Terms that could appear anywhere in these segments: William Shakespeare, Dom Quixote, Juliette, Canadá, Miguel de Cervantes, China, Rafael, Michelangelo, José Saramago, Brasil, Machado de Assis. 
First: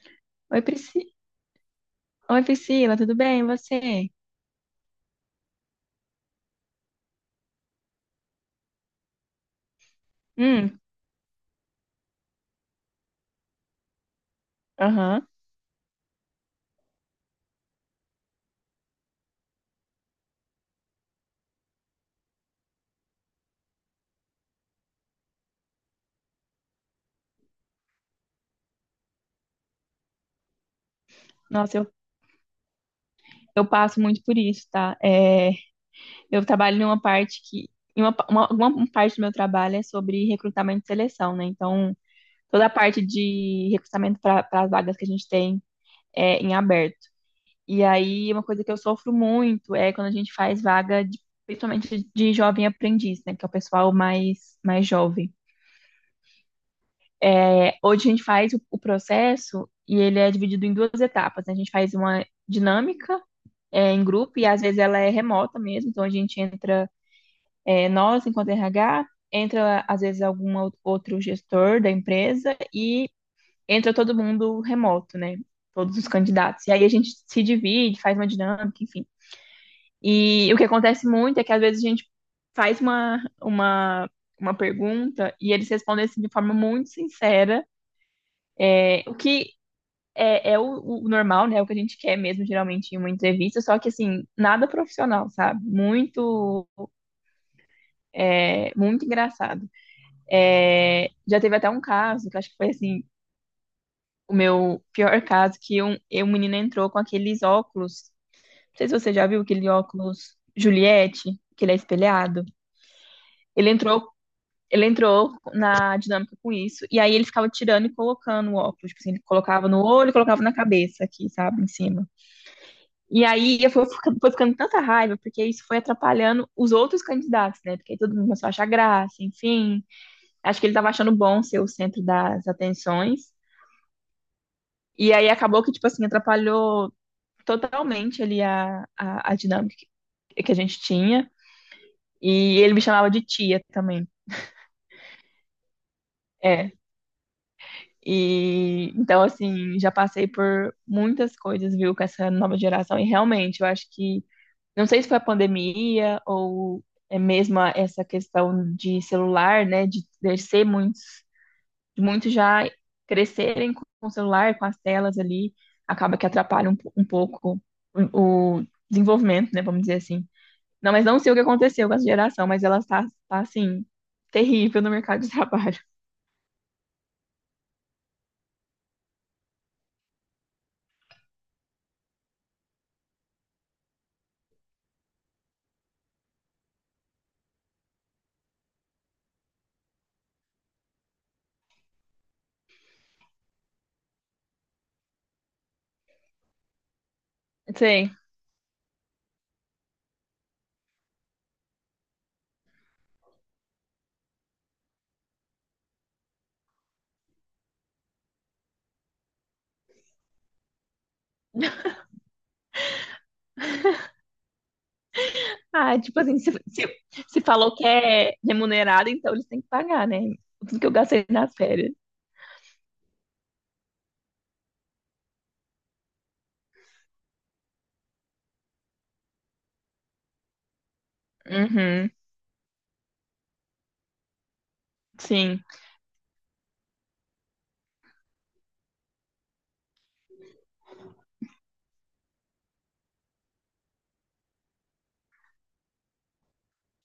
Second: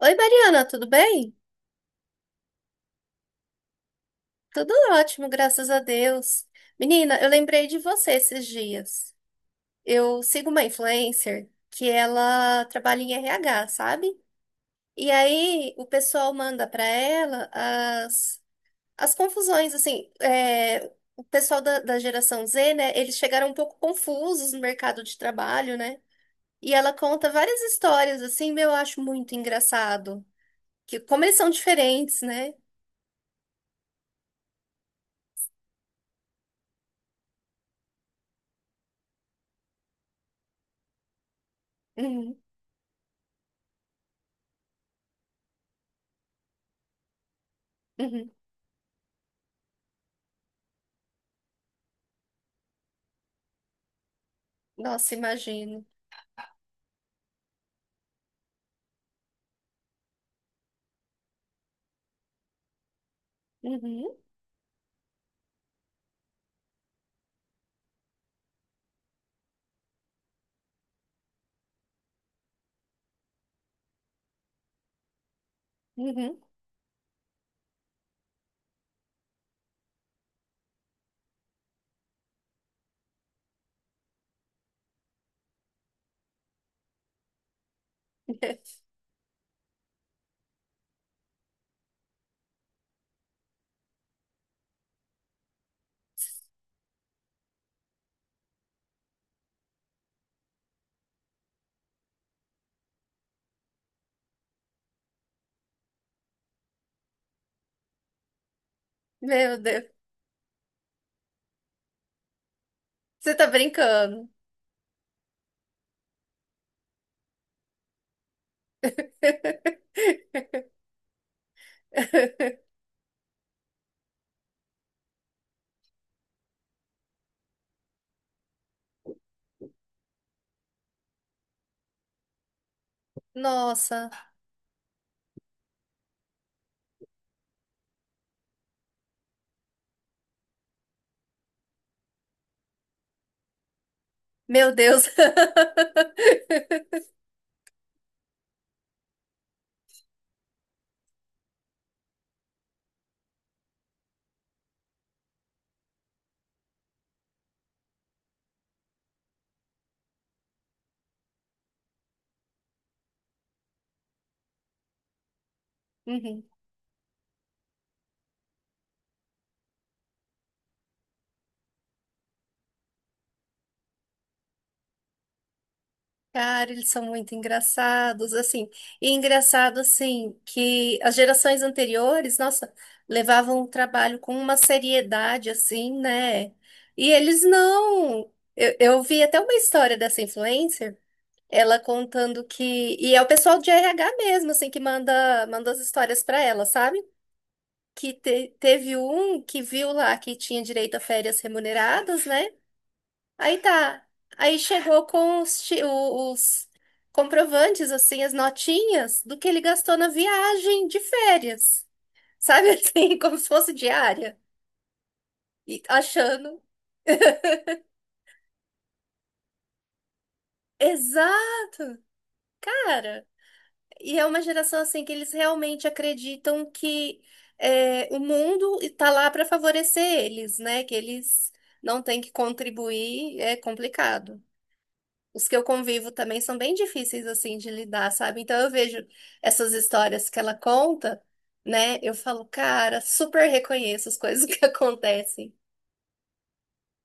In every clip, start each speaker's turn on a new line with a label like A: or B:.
A: Oi,
B: Oi,
A: Mariana, tudo bem?
B: Oi, Priscila, tudo bem? E você?
A: Tudo ótimo, graças a Deus. Menina, eu lembrei de você esses dias. Eu sigo uma
B: Hum,
A: influencer que ela trabalha em RH, sabe? E
B: aham.
A: aí o pessoal manda para ela as confusões, assim, o pessoal da geração Z, né? Eles chegaram um pouco confusos no mercado de trabalho, né? E ela conta várias histórias, assim, meu, eu acho muito engraçado. Que, como eles são
B: Nossa, eu,
A: diferentes, né?
B: eu passo muito por isso, tá? Eu trabalho numa parte que. Em uma parte do meu trabalho é sobre recrutamento e seleção, né? Então,
A: Uhum,
B: toda a parte de recrutamento para as vagas que a gente tem é em aberto. E
A: uhum.
B: aí, uma coisa que eu sofro muito é quando a gente faz vaga, principalmente de jovem aprendiz, né? Que é o pessoal mais
A: Nossa,
B: jovem.
A: imagino.
B: Hoje a gente faz o processo e ele é dividido em duas etapas, né? A gente faz uma dinâmica em
A: Uhum,
B: grupo e às vezes ela é remota mesmo, então a gente entra, nós enquanto RH, entra às vezes algum outro gestor da empresa e entra todo mundo remoto, né? Todos os
A: uhum.
B: candidatos. E aí a gente se divide, faz uma dinâmica, enfim. E o que acontece muito é que às vezes a gente faz uma pergunta e eles respondem assim de forma muito sincera. É, O que é, é o, O normal, né? O que a gente quer mesmo, geralmente, em uma entrevista, só que assim, nada profissional, sabe? Muito engraçado. É, já teve até um caso, que eu acho que foi assim, o meu pior caso, que um menino entrou com aqueles óculos. Não sei se você já viu
A: Meu
B: aquele
A: Deus,
B: óculos Juliette, que ele é espelhado.
A: você tá
B: Ele entrou.
A: brincando.
B: Ele entrou na dinâmica com isso, e aí ele ficava tirando e colocando o óculos. Tipo assim, ele colocava no olho, e colocava na cabeça aqui, sabe, em cima. E aí foi ficando tanta raiva, porque isso foi atrapalhando os outros candidatos, né? Porque aí todo mundo começou a achar graça, enfim. Acho que ele tava achando bom ser o centro das atenções.
A: Nossa,
B: E aí acabou que, tipo assim, atrapalhou totalmente ali a dinâmica que a gente tinha. E ele me chamava de tia também.
A: meu Deus.
B: É. E então, assim, já passei por muitas coisas, viu, com essa nova geração. E realmente, eu acho que não sei se foi a pandemia ou é mesmo essa questão de celular, né? De crescer muitos, de muitos já crescerem com o celular, com as telas ali, acaba que
A: Uhum.
B: atrapalha um pouco o desenvolvimento, né? Vamos dizer assim. Não, mas não sei o que aconteceu com essa geração, mas ela está assim, terrível no mercado de trabalho.
A: Cara, eles são muito engraçados, assim. E engraçado, assim, que as gerações anteriores, nossa, levavam o trabalho com uma seriedade, assim, né? E eles não. Eu vi até uma história dessa influencer. Ela contando que. E é o pessoal de RH mesmo, assim, que manda as histórias pra ela, sabe?
B: Sei.
A: Que teve um que viu lá que tinha direito a férias remuneradas, né? Aí tá. Aí chegou com os comprovantes, assim, as notinhas do que ele gastou na viagem de férias. Sabe assim, como se fosse diária. E
B: Ah, tipo assim,
A: achando.
B: se falou que é remunerado, então eles têm que pagar, né? Tudo que eu gastei nas
A: Exato,
B: férias.
A: cara. E é uma geração assim que eles realmente acreditam que o mundo está lá para favorecer eles, né? Que eles não
B: Uhum.
A: têm que contribuir, é complicado. Os que
B: Sim.
A: eu convivo também são bem difíceis assim de lidar, sabe? Então eu vejo essas histórias que ela conta, né? Eu falo, cara, super reconheço as coisas que acontecem.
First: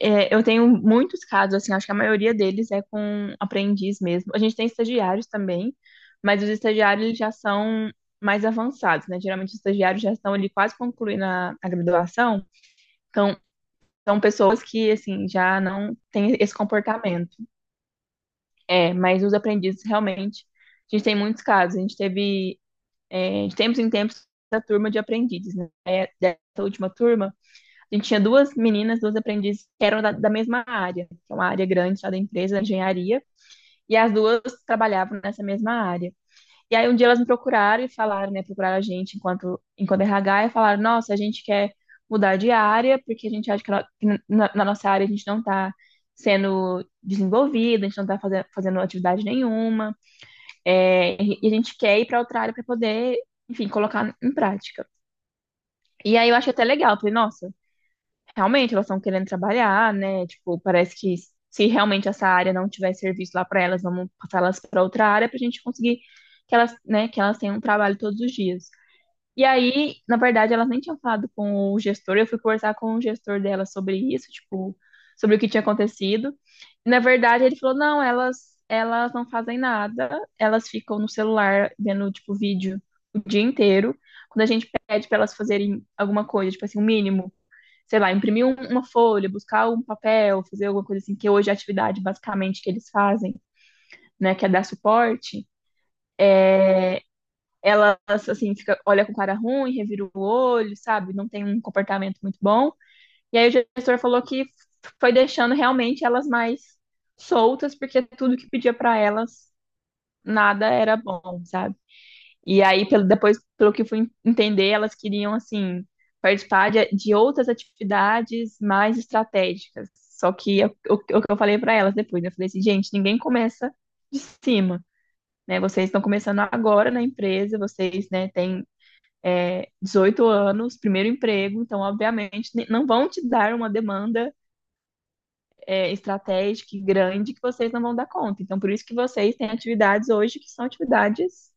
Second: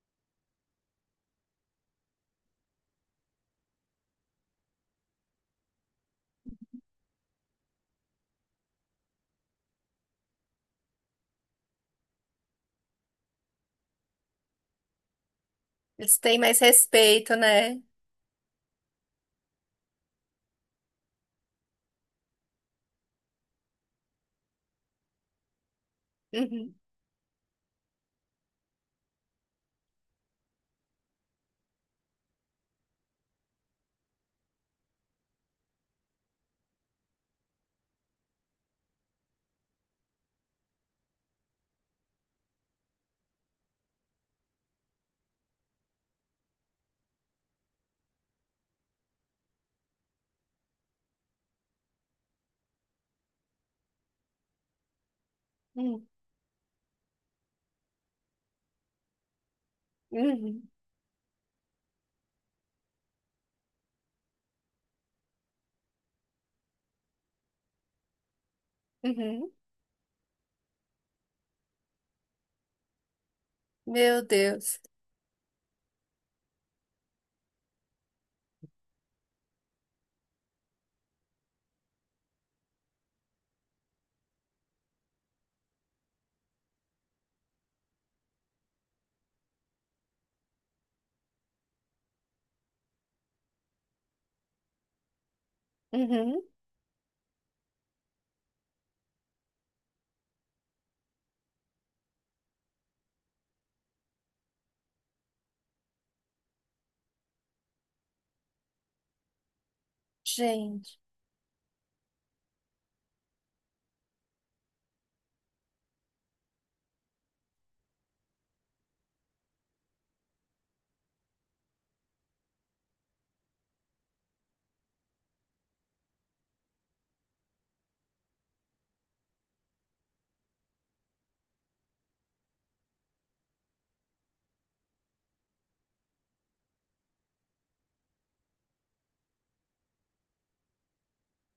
B: É, eu tenho muitos casos, assim, acho que a maioria deles é com aprendiz mesmo. A gente tem estagiários também, mas os estagiários eles já são mais avançados, né? Geralmente os estagiários já estão ali quase concluindo a graduação, então são pessoas que, assim, já não
A: Eles
B: têm
A: têm
B: esse
A: mais
B: comportamento.
A: respeito, né?
B: É, mas os aprendizes realmente, a gente tem muitos casos. A gente teve de tempos em tempos, a turma de aprendizes, né? É, dessa
A: Uhum,
B: última turma, a gente tinha duas meninas, duas aprendizes que eram da mesma área, que é uma área grande lá da empresa, da engenharia, e as duas trabalhavam nessa mesma área. E aí um dia elas me procuraram e falaram, né, procuraram a gente enquanto RH e falaram, nossa, a gente quer mudar de área, porque a gente acha que na nossa área a gente não está sendo desenvolvida, a gente não está fazendo atividade nenhuma, é, e a gente quer ir para outra área para poder, enfim, colocar em prática.
A: uhum,
B: E aí eu achei até legal, falei, nossa, realmente elas estão querendo trabalhar, né? Tipo,
A: uhum,
B: parece que se realmente essa área não tiver serviço lá para elas, vamos passar elas para outra área para a gente conseguir que elas, né, que elas tenham um trabalho todos os dias. E
A: uhum.
B: aí, na verdade, elas nem tinham falado com o gestor, eu fui conversar com o gestor delas sobre
A: Meu
B: isso, tipo,
A: Deus.
B: sobre o que tinha acontecido. E, na verdade, ele falou: "Não, elas não fazem nada, elas ficam no celular vendo tipo vídeo o dia inteiro. Quando a gente pede para elas fazerem alguma coisa, tipo assim, o mínimo sei lá, imprimir uma folha, buscar um papel, fazer alguma coisa assim, que hoje é a atividade basicamente que eles fazem, né, que é dar suporte,
A: Uhum.
B: ela, assim, fica, olha com cara ruim, revira o olho, sabe? Não tem um comportamento muito bom. E aí o gestor falou que foi deixando realmente elas mais soltas, porque tudo que pedia para elas, nada era
A: Gente.
B: bom, sabe? E aí, depois, pelo que eu fui entender, elas queriam, assim, participar de outras atividades mais estratégicas. Só que o que eu falei para elas depois, né? Eu falei assim, gente, ninguém começa de cima, né? Vocês estão começando agora na empresa, vocês, né, têm 18 anos, primeiro emprego, então, obviamente, não vão te dar uma demanda estratégica e grande que vocês não vão dar conta. Então, por isso que vocês têm atividades hoje que são atividades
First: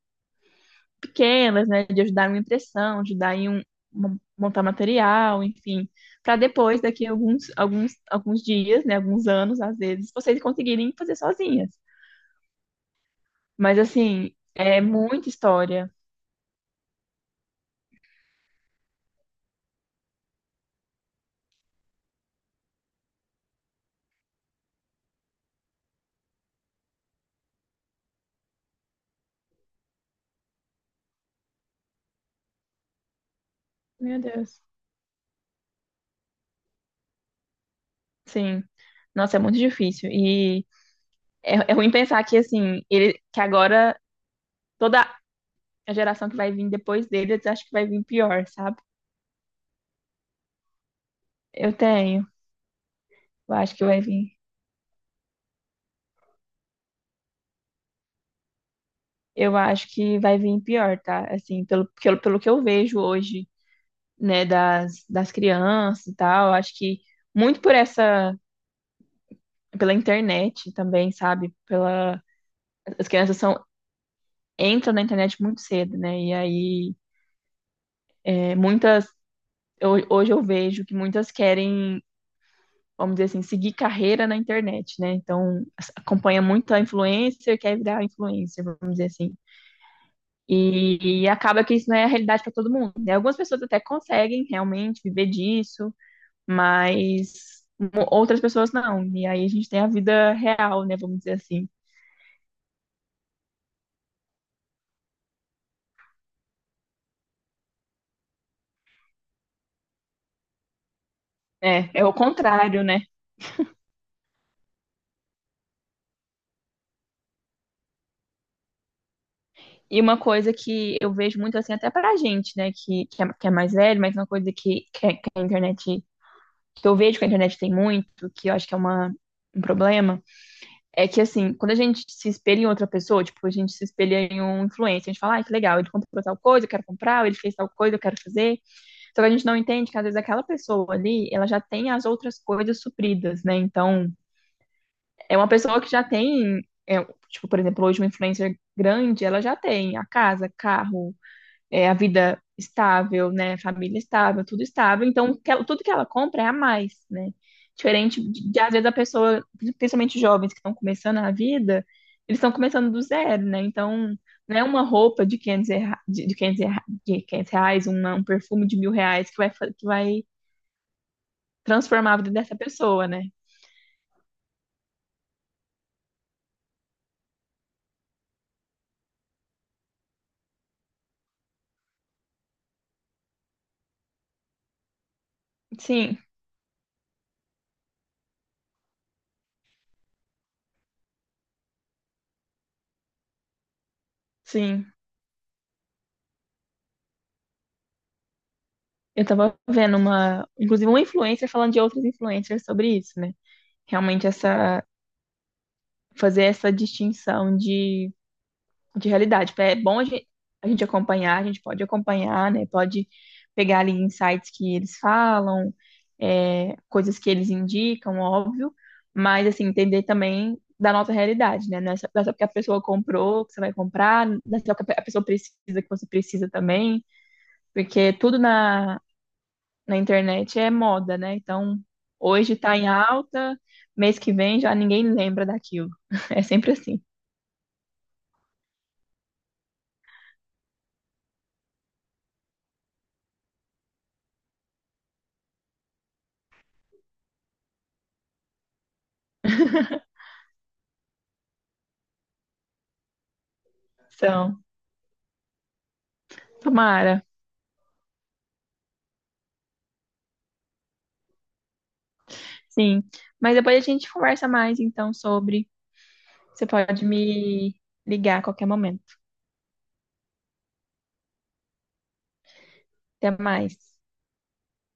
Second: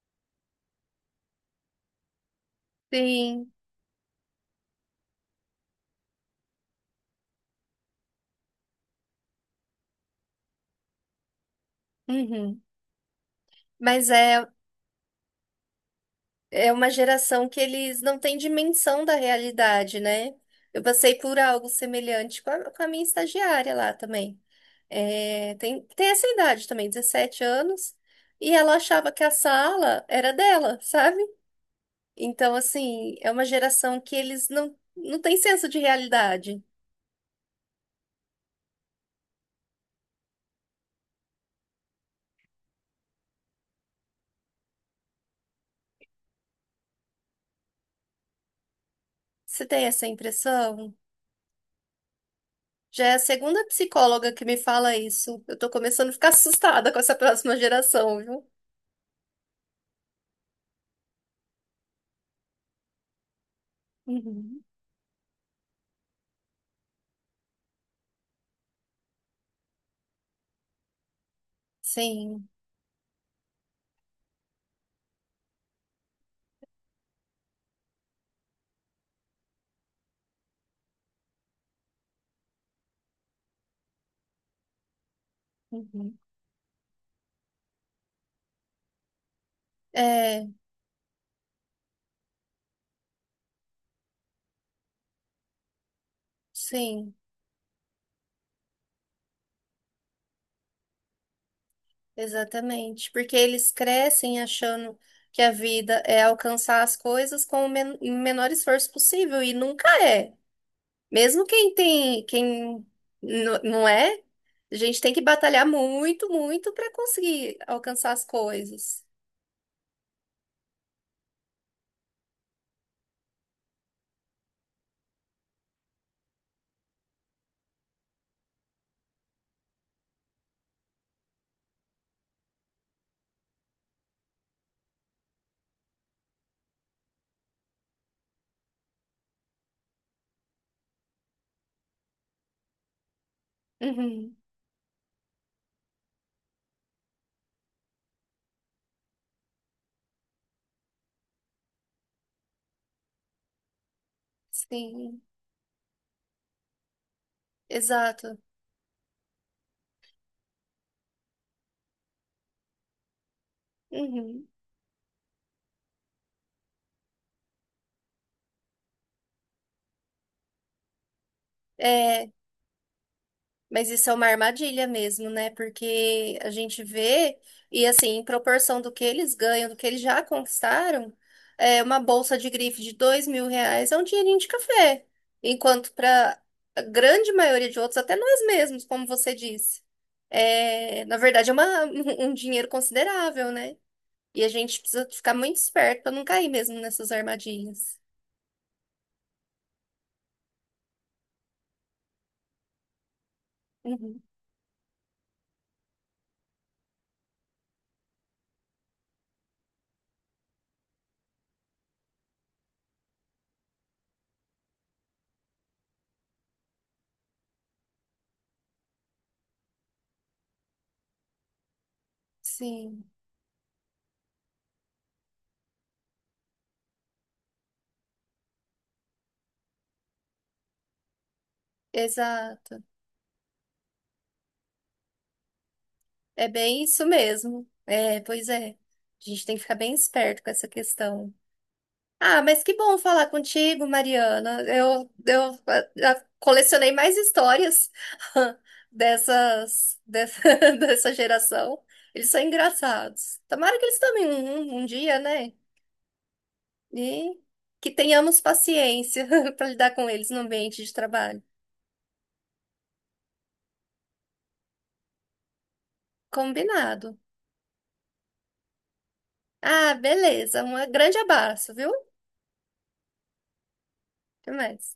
B: pequenas, né, de ajudar em uma impressão, de ajudar em
A: Sim.
B: montar material, enfim, para depois, daqui a alguns dias, né, alguns anos, às vezes, vocês conseguirem fazer sozinhas.
A: Uhum.
B: Mas,
A: Mas
B: assim,
A: é,
B: é muita história.
A: é uma geração que eles não têm dimensão da realidade, né? Eu passei por algo semelhante com a minha estagiária lá também. É, tem essa idade também, 17 anos, e ela achava que a sala era dela, sabe? Então, assim, é uma geração que
B: Meu
A: eles
B: Deus.
A: não, não têm senso de realidade.
B: Sim. Nossa, é muito difícil. E é ruim pensar que, assim, ele, que agora toda a geração que vai vir depois deles, acho que vai vir pior, sabe?
A: Você tem essa impressão?
B: Eu tenho.
A: Já é a
B: Eu
A: segunda
B: acho que vai
A: psicóloga
B: vir.
A: que me fala isso. Eu tô começando a ficar assustada com essa próxima geração, viu?
B: Eu acho que vai vir pior, tá? Assim, pelo que eu vejo hoje, né,
A: Uhum.
B: das crianças e tal. Acho que muito por essa, pela internet também, sabe?
A: Sim.
B: As crianças são, entram na internet muito cedo, né? E aí, é, muitas, hoje eu vejo que muitas querem, vamos dizer assim, seguir carreira na internet, né? Então,
A: Uhum.
B: acompanha muito a influencer, quer virar influencer, vamos dizer assim.
A: É,
B: E acaba que isso não é a realidade para todo mundo, né? Algumas pessoas até conseguem realmente viver disso,
A: sim,
B: mas outras pessoas não. E aí a gente tem a vida real, né? Vamos dizer assim.
A: exatamente. Porque eles crescem achando que a vida é alcançar as coisas com o menor esforço possível e nunca é. Mesmo quem
B: É, é o
A: tem,
B: contrário,
A: quem
B: né?
A: não é, a gente tem que batalhar muito, muito para conseguir alcançar as coisas.
B: E uma coisa que eu vejo muito assim, até pra gente, né, que é mais velho, mas uma coisa que eu vejo que a internet tem muito, que eu acho que é uma, um problema, é que assim, quando a gente se espelha em outra pessoa, tipo, a gente se espelha em um influencer, a gente fala, ai, que legal, ele comprou tal coisa, eu quero comprar, ou ele fez tal coisa, eu quero fazer. Só que a gente não entende que às vezes aquela pessoa ali, ela já tem as outras coisas supridas, né? Então,
A: Uhum.
B: é uma pessoa que já tem, é, tipo, por exemplo, hoje uma influencer grande, ela já tem a casa, carro, é, a vida estável, né? Família estável, tudo estável.
A: Sim,
B: Então, tudo que ela compra é a mais, né? Diferente
A: exato.
B: às vezes, a pessoa, principalmente jovens que estão começando a vida, eles estão começando do zero, né? Então,
A: Uhum.
B: não é uma roupa de 500, de 500 reais, um perfume de 1000 reais que que vai transformar a
A: É,
B: vida dessa pessoa, né?
A: mas isso é uma armadilha mesmo, né? Porque a gente vê, e assim, em proporção do que eles ganham, do que eles já conquistaram, é uma bolsa de grife de 2.000 reais é um dinheirinho de café. Enquanto
B: Sim,
A: para a grande maioria de outros, até nós mesmos, como você disse, é, na verdade é uma, um dinheiro considerável, né? E a gente
B: sim.
A: precisa ficar muito esperto para não cair mesmo nessas armadilhas.
B: Eu tava vendo uma, inclusive uma influencer falando de outras influencers sobre isso, né?
A: Uhum.
B: Realmente essa, fazer essa distinção de realidade. É bom a gente acompanhar, a gente pode acompanhar, né? Pode pegar ali insights que eles falam, é, coisas que eles indicam, óbvio, mas assim, entender também da nossa realidade, né? Não é só porque a pessoa
A: Sim,
B: comprou que você vai comprar, não é só porque a pessoa precisa que você precisa também. Porque tudo na internet é moda, né? Então, hoje tá
A: exato.
B: em alta, mês que vem já ninguém lembra daquilo. É
A: É
B: sempre
A: bem
B: assim.
A: isso mesmo. É, pois é. A gente tem que ficar bem esperto com essa questão. Ah, mas que bom falar contigo, Mariana. Eu já colecionei mais histórias dessas, dessa, dessa geração. Eles são engraçados. Tomara que eles tomem
B: Então,
A: um, um dia, né?
B: tomara.
A: E que tenhamos paciência para lidar com eles no ambiente de trabalho.
B: Sim. Mas depois a gente conversa mais, então, sobre. Você pode
A: Combinado.
B: me ligar a qualquer momento.
A: Ah, beleza. Um grande abraço, viu?
B: Até mais.
A: Até mais.